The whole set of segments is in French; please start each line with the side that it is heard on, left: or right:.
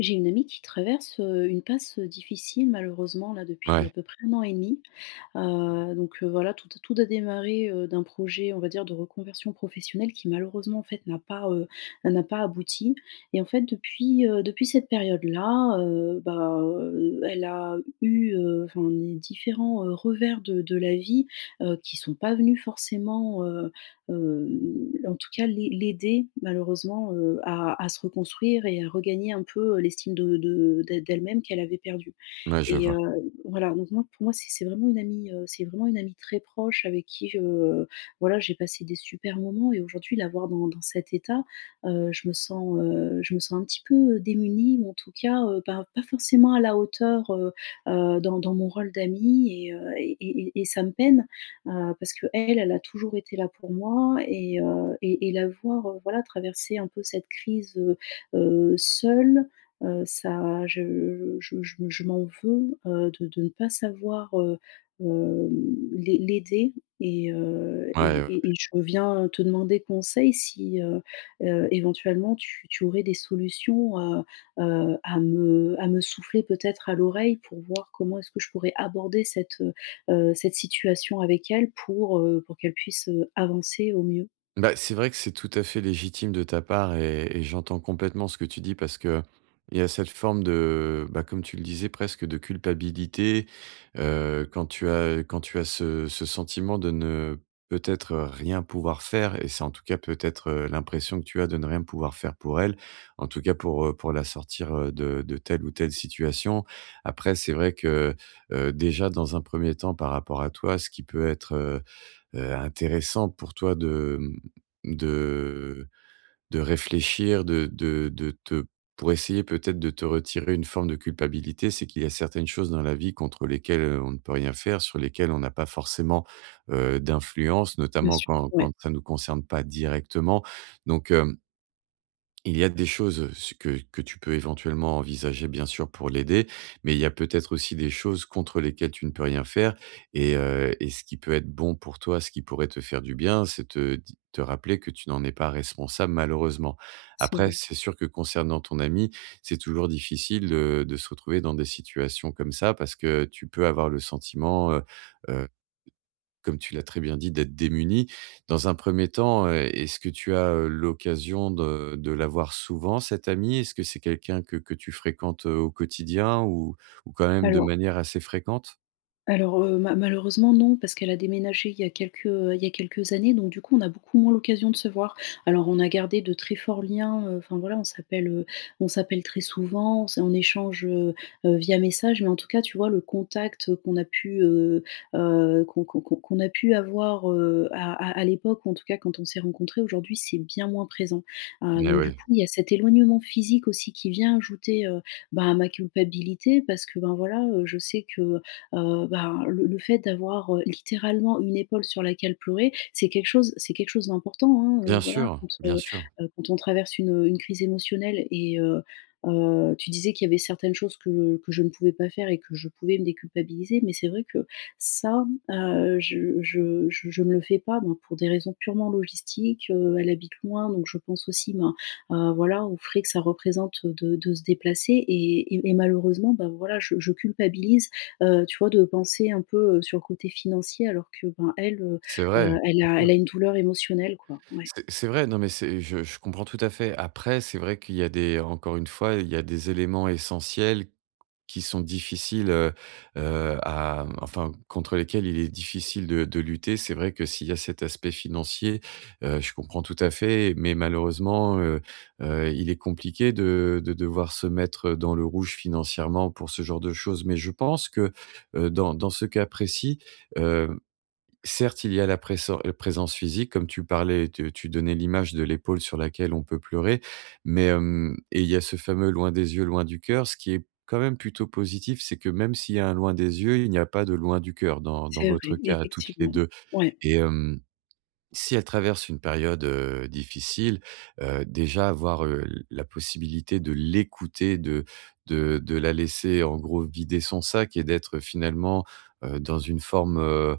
left: J'ai une amie qui traverse, une passe, difficile malheureusement là depuis à
right: Ouais,
left: peu près un an et demi. Voilà, tout a démarré, d'un projet, on va dire, de reconversion professionnelle qui malheureusement en fait n'a pas abouti. Et en fait depuis cette période-là, elle a eu, enfin, des différents revers de la vie, qui sont pas venus forcément, en tout cas, l'aider malheureusement, à se reconstruire et à regagner un peu, l'estime de d'e d'elle-même qu'elle avait perdue.
right: ouais, je
left: et
right: vois.
left: heu, voilà. Donc moi, pour moi, c'est vraiment une amie, c'est vraiment une amie très proche avec qui voilà, j'ai passé des super moments. Et aujourd'hui, la voir dans cet état, je me sens un petit peu, démunie, ou en tout cas, pas forcément à la hauteur, dans mon rôle d'amie, et ça me peine. Parce que elle a toujours été là pour moi, et la voir, voilà, traverser un peu cette crise, seule, ça, je m'en veux, de ne pas savoir, hem, l'aider. et heu
right: Ouais, ouais,
left: et
right: ouais.
left: et et je viens te demander conseil si, éventuellement, tu aurais des solutions, à me souffler peut-être à l'oreille pour voir comment est-ce que je pourrais aborder cette situation avec elle pour qu'elle puisse, avancer au mieux.
right: Bah, c'est vrai que c'est tout à fait légitime de ta part et j'entends complètement ce que tu dis parce que il y a cette forme de, bah, comme tu le disais, presque de culpabilité quand tu as ce sentiment de ne peut-être rien pouvoir faire et c'est en tout cas peut-être l'impression que tu as de ne rien pouvoir faire pour elle, en tout cas pour la sortir de telle ou telle situation. Après, c'est vrai que déjà dans un premier temps par rapport à toi, ce qui peut être intéressant pour toi de, de réfléchir, de te pour essayer peut-être de te retirer une forme de culpabilité, c'est qu'il y a certaines choses dans la vie contre lesquelles, on ne peut rien faire, sur lesquelles on n'a pas forcément, d'influence,
left: Bien
right: notamment
left: sûr,
right: quand
left: ouais,
right: quand ça ne nous concerne pas directement. Donc, hem il y a des choses que tu peux éventuellement envisager bien sûr pour l'aider, mais il y a peut-être aussi des choses contre lesquelles tu ne peux rien faire et ce qui peut être bon pour toi, ce qui pourrait te faire du bien, c'est te rappeler que tu n'en es pas responsable malheureusement.
left: c'est
right: Après,
left: vrai.
right: c'est sûr que concernant ton ami, c'est toujours difficile de se retrouver dans des situations comme ça parce que tu peux avoir le sentiment, comme tu l'as très bien dit, d'être démuni. Dans un premier temps, est-ce que tu as, l'occasion de la souvent cet ami? Est-ce que c'est quelqu'un que tu fréquentes, au quotidien ou quand même de
left: Alors
right: manière assez fréquente?
left: Alors, ma malheureusement non, parce qu'elle a déménagé il y a il y a quelques années, donc du coup, on a beaucoup moins l'occasion de se voir. Alors, on a gardé de très forts liens, enfin voilà, on s'appelle très souvent, on échange, via message, mais en tout cas, tu vois, le contact qu'on a pu, qu'on a pu avoir, à l'époque, ou en tout cas quand on s'est rencontrés, aujourd'hui c'est bien moins présent.
right: Mais
left: Donc du
right: oui,
left: coup, il y a cet éloignement physique aussi qui vient ajouter, à ma culpabilité parce que, ben, voilà, je sais que, ben, le fait d'avoir, littéralement une épaule sur laquelle pleurer, c'est quelque chose d'important, hein,
right: bien
left: voilà,
right: sûr, bien sûr.
left: quand on traverse une crise émotionnelle. Tu disais qu'il y avait certaines choses que je ne pouvais pas faire et que je pouvais me déculpabiliser, mais c'est vrai que ça, je ne le fais pas, ben, pour des raisons purement logistiques, elle habite loin, donc je pense aussi, ben, voilà, aux frais que ça représente de se déplacer. Et malheureusement, ben, voilà, je culpabilise, tu vois, de penser un peu, sur le côté financier alors que, ben, elle, heu
right: C'est
left: heu,
right: vrai, bien sûr.
left: elle a une douleur émotionnelle, quoi. Ouais,
right: C'est vrai, non mais c'est je comprends tout à fait. Après, c'est vrai qu'il y a des encore une fois, il y a des éléments essentiels qui sont difficiles, à enfin, contre lesquels il est difficile de lutter. C'est vrai que s'il y a cet aspect financier, je comprends tout à fait, mais malheureusement, il est compliqué de devoir se mettre dans le rouge financièrement pour ce genre de choses. Mais je pense que, dans ce cas précis, certes, il y a la pressor présence physique comme tu parlais, tu donnais l'image de l'épaule sur laquelle on peut pleurer, mais, hem et il y a ce fameux loin des yeux, loin du cœur. Ce qui est quand même plutôt positif, c'est que même s'il y a un loin des yeux, il n'y a pas de loin du cœur dans
left: c'est vrai,
right: votre cas à toutes les
left: effectivement.
right: 2.
left: Ouais.
right: et hem, si elle traverse une période, difficile, déjà avoir, la possibilité de l'écouter, de de la laisser en gros vider son sac et d'être finalement, dans une forme,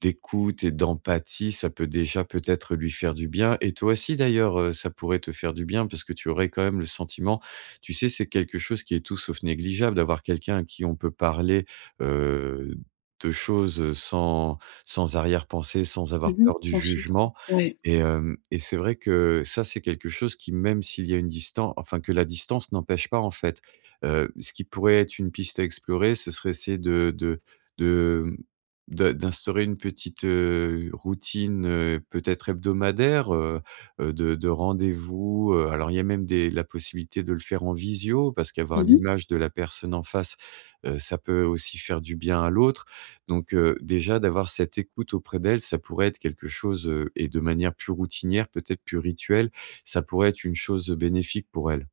right: d'écoute et d'empathie, ça peut déjà peut-être lui faire du bien et toi aussi d'ailleurs, ça pourrait te faire du bien parce que tu aurais quand même le sentiment, tu sais, c'est quelque chose qui est tout sauf négligeable d'avoir quelqu'un à qui on peut parler, heu, de choses, sans sans arrière-pensée, sans avoir
left: Mmh.
right: peur du
left: Sans filtre.
right: jugement.
left: Ouais.
right: Et c'est vrai que ça, c'est quelque chose qui, même s'il y a une distance, enfin que la distance n'empêche pas en fait. Ce qui pourrait être une piste à explorer, ce serait essayer de de d'instaurer une petite, routine, peut-être hebdomadaire, de rendez-vous, alors il y a même des la possibilité de le faire en visio parce qu'avoir
left: Mmh.
right: l'image de la personne en face, ça peut aussi faire du bien à l'autre. Donc déjà d'avoir cette écoute auprès d'elle, ça pourrait être quelque chose, et de manière plus routinière, peut-être plus rituelle, ça pourrait être une chose bénéfique pour elle.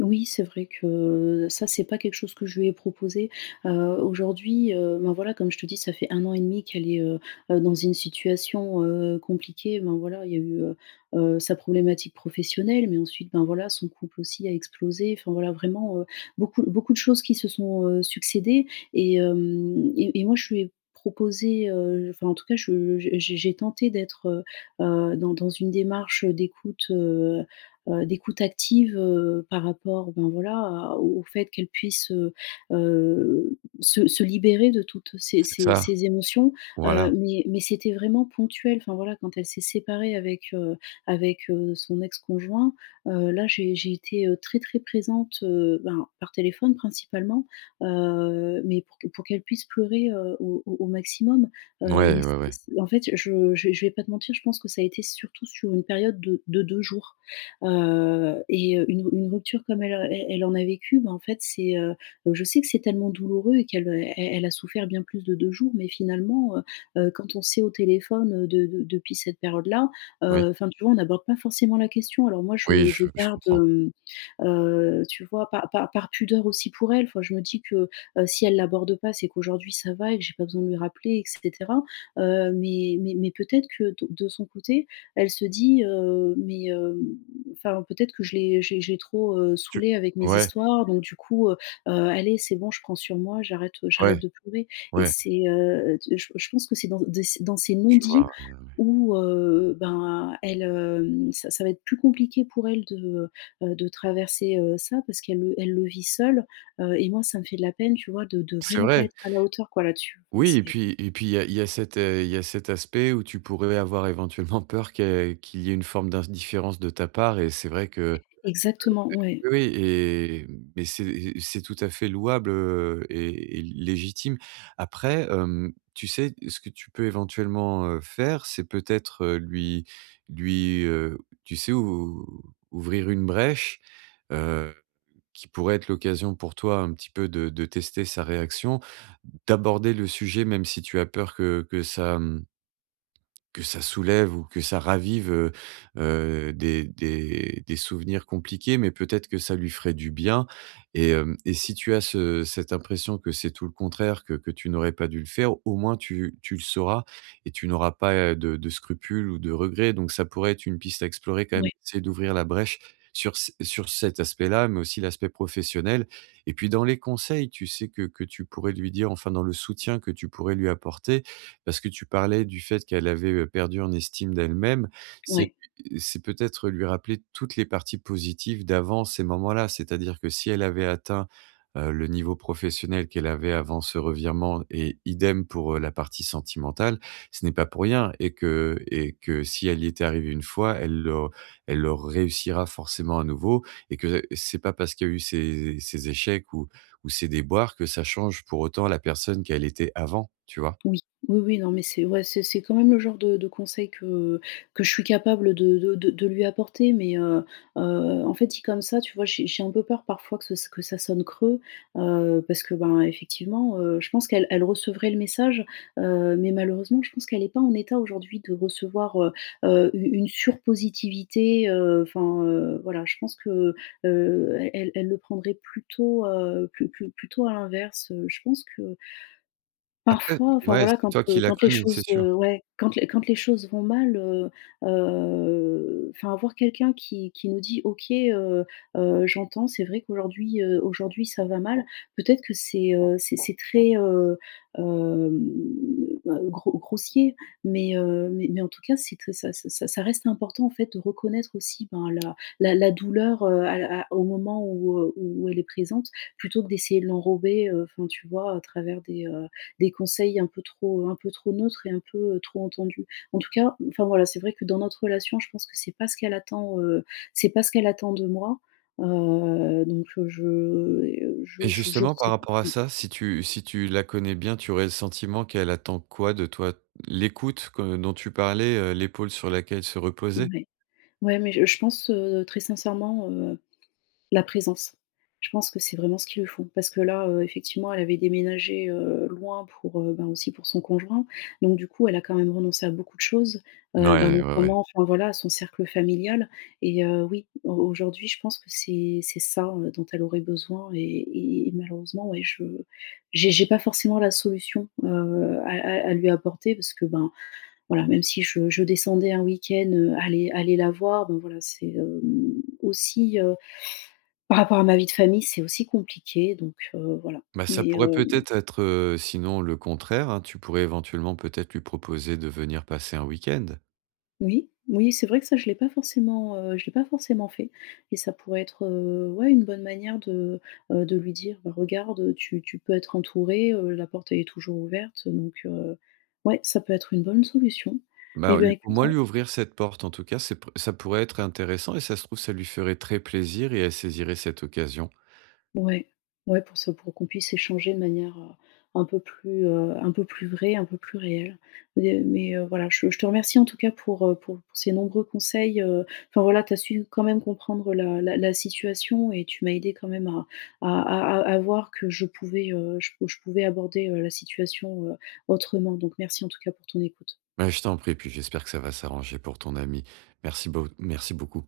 left: Oui, c'est vrai que ça, c'est pas quelque chose que je lui ai proposé. Heu, Aujourd'hui, ben, voilà, comme je te dis, ça fait un an et demi qu'elle est dans une situation, compliquée. Ben, voilà, il y a eu sa problématique professionnelle, mais ensuite, ben, voilà, son couple aussi a explosé. Enfin, voilà, vraiment, beaucoup de choses qui se sont, succédées. Et hem et et moi, je lui ai proposé, enfin, en tout cas, je j'ai tenté d'être, dans une démarche d'écoute, d'écoute active, par rapport, ben, voilà, à au fait qu'elle puisse, se libérer de toutes ces
right: C'est
left: ces
right: ça,
left: ces émotions,
right: voilà.
left: mais c'était vraiment ponctuel. Enfin, voilà, quand elle s'est séparée avec, son ex-conjoint, là, j'ai été, très, très présente, ben, par téléphone principalement, mais pour qu'elle puisse pleurer, au au maximum, mais
right: Ouais, ouais,
left: c'est
right: ouais.
left: c'est en fait, je vais pas te mentir, je pense que ça a été surtout sur une période de 2 jours. Et une rupture comme elle, elle en a vécu, bah, en fait, je sais que c'est tellement douloureux, et qu'elle, elle a souffert bien plus de 2 jours, mais finalement, quand on sait au téléphone, de depuis cette période-là,
right: Oui,
left: enfin, tu vois, on n'aborde pas forcément la question. Alors moi,
right: oui,
left: je
right: je
left: garde,
right: comprends.
left: hem tu vois? Par pudeur aussi pour elle, enfin je me dis que, si elle l'aborde pas, c'est qu'aujourd'hui ça va et que j'ai pas besoin de lui rappeler, et cetera. Mais peut-être que de son côté, elle se dit, heu : « Mais, enfin peut-être que je l'ai trop,
right: Tu
left: saoulée avec mes
right: ouais,
left: histoires, donc du coup, allez, c'est bon, je prends sur moi, j'arrête, j'arrête
right: ouais,
left: de pleurer. » Et
right: ouais.
left: c'est, je pense que c'est dans de ces dans ces
right: Je
left: non-dits
right: vois, ouais, ouais, ouais.
left: où, ben elle, ça va être plus compliqué pour elle de traverser, ça, parce qu'elle le vit seule, et moi ça me fait de la peine, tu vois, de
right: C'est
left: vraiment pas
right: vrai.
left: être à la hauteur quoi là-dessus. Enfin
right: Oui
left: c'est
right: et puis il y a cet, il y a cet aspect où tu pourrais avoir éventuellement peur qu'il y ait une forme d'indifférence de ta part et c'est vrai que
left: exactement, ouais,
right: oui, oui et mais c'est tout à fait louable, et légitime. Après, tu sais, ce que tu peux éventuellement, faire, c'est peut-être, lui, heu, tu sais, ou ouvrir une brèche, qui pourrait être l'occasion pour toi un petit peu de tester sa réaction, d'aborder le sujet même si tu as peur que ça, que ça soulève ou que ça ravive, des souvenirs compliqués, mais peut-être que ça lui ferait du bien. Et si tu as ce cette impression que c'est tout le contraire, que tu n'aurais pas dû le faire, au moins tu le sauras et tu n'auras pas, de scrupules ou de regrets, donc ça pourrait être une piste à explorer quand même,
left: ouais,
right: c'est d'ouvrir la brèche sur cet aspect-là, mais aussi l'aspect professionnel. Et puis dans les conseils, tu sais, que tu pourrais lui dire, enfin dans le soutien que tu pourrais lui apporter, parce que tu parlais du fait qu'elle avait perdu en estime d'elle-même. C'est
left: ouais.
right: c'est peut-être lui rappeler toutes les parties positives d'avant ces moments-là. C'est-à-dire que si elle avait atteint, le niveau professionnel qu'elle avait avant ce revirement, et idem pour, la partie sentimentale, ce n'est pas pour rien, et que et que si elle y était arrivée une fois, elle le réussira forcément à nouveau, et que c'est pas parce qu'il y a eu ces ces échecs ou ces déboires que ça change pour autant la personne qu'elle était avant, tu vois?
left: Oui, oui, oui, non, mais c'est ouais, c'est quand même le genre de conseil que je suis capable de lui apporter, mais heu, en fait, dit comme ça, tu vois, j'ai un peu peur parfois que ce que ça sonne creux, parce que, ben, effectivement, je pense qu'elle recevrait le message, mais malheureusement, je pense qu'elle n'est pas en état aujourd'hui de recevoir, u une surpositivité, enfin, voilà, je pense que, elle le prendrait plutôt, plutôt à l'inverse, je pense que
right: Après
left: parfois, enfin
right: ouais,
left: voilà,
right: c'est toi qui la
left: quand les
right: connais, c'est
left: choses,
right: sûr.
left: ouais, quand les choses vont mal, enfin, avoir quelqu'un qui nous dit : « OK, j'entends, c'est vrai qu'aujourd'hui, aujourd'hui ça va mal. » Peut-être que c'est, c'est très, hem, bah, grossier, mais en tout cas, c'est très, ça reste important, en fait, de reconnaître aussi, ben, la douleur, à au moment où, où elle est présente, plutôt que d'essayer de l'enrober, enfin tu vois, à travers des conseils un peu trop neutres et un peu, trop entendus. En tout cas, enfin voilà, c'est vrai que dans notre relation, je pense que c'est pas ce qu'elle attend, c'est pas ce qu'elle attend de moi. Heu, donc heu, je,
right: Et
left: je
right: justement, par
left: sais pas.
right: rapport à ça, si tu si tu la connais bien, tu aurais le sentiment qu'elle attend quoi de toi? L'écoute que dont tu parlais, l'épaule sur laquelle se
left: Mmh,
right: reposer?
left: ouais. Ouais, mais je pense, très sincèrement, la présence. Je pense que c'est vraiment ce qu'il lui faut parce que là, effectivement, elle avait déménagé, loin pour, ben, aussi pour son conjoint. Donc du coup, elle a quand même renoncé à beaucoup de choses, ben,
right: Ouais, ouais, ouais.
left: notamment, enfin voilà, à son cercle familial. Oui, au aujourd'hui, je pense que c'est ça, dont elle aurait besoin. Et malheureusement, ouais, je j'ai pas forcément la solution, à lui apporter parce que, ben, voilà, même si je descendais un week-end, aller la voir, ben, voilà, c'est, aussi, euh, par rapport à ma vie de famille, c'est aussi compliqué, donc voilà.
right: Bah, ça
left: Mais
right: pourrait
left: heu,
right: peut-être être, sinon le contraire, hein, tu pourrais éventuellement peut-être lui proposer de venir passer un week-end.
left: oui, oui, c'est vrai que ça, je l'ai pas forcément fait, et ça pourrait être, ouais, une bonne manière de lui dire : « Bah, regarde, tu peux être entouré, la porte, elle est toujours ouverte. » ouais, ça peut être une bonne solution. Et
right: Bah,
left: bah,
right: lui au
left: écoute,
right: moins lui ouvrir cette porte en tout cas, c'est p ça pourrait être intéressant et ça se trouve, ça lui ferait très plaisir et elle saisirait cette occasion.
left: ouais, ouais, pour ça, pour qu'on puisse échanger de manière, un peu plus vraie, un peu plus réelle. Mais voilà, je te remercie en tout cas pour ces nombreux conseils, enfin voilà, tu as su quand même comprendre la situation et tu m'as aidé quand même à à voir que je pouvais, je pouvais aborder, la situation, autrement. Donc merci en tout cas pour ton écoute.
right: Ouais, je t'en prie, puis j'espère que ça va s'arranger pour ton ami. Merci beaucoup.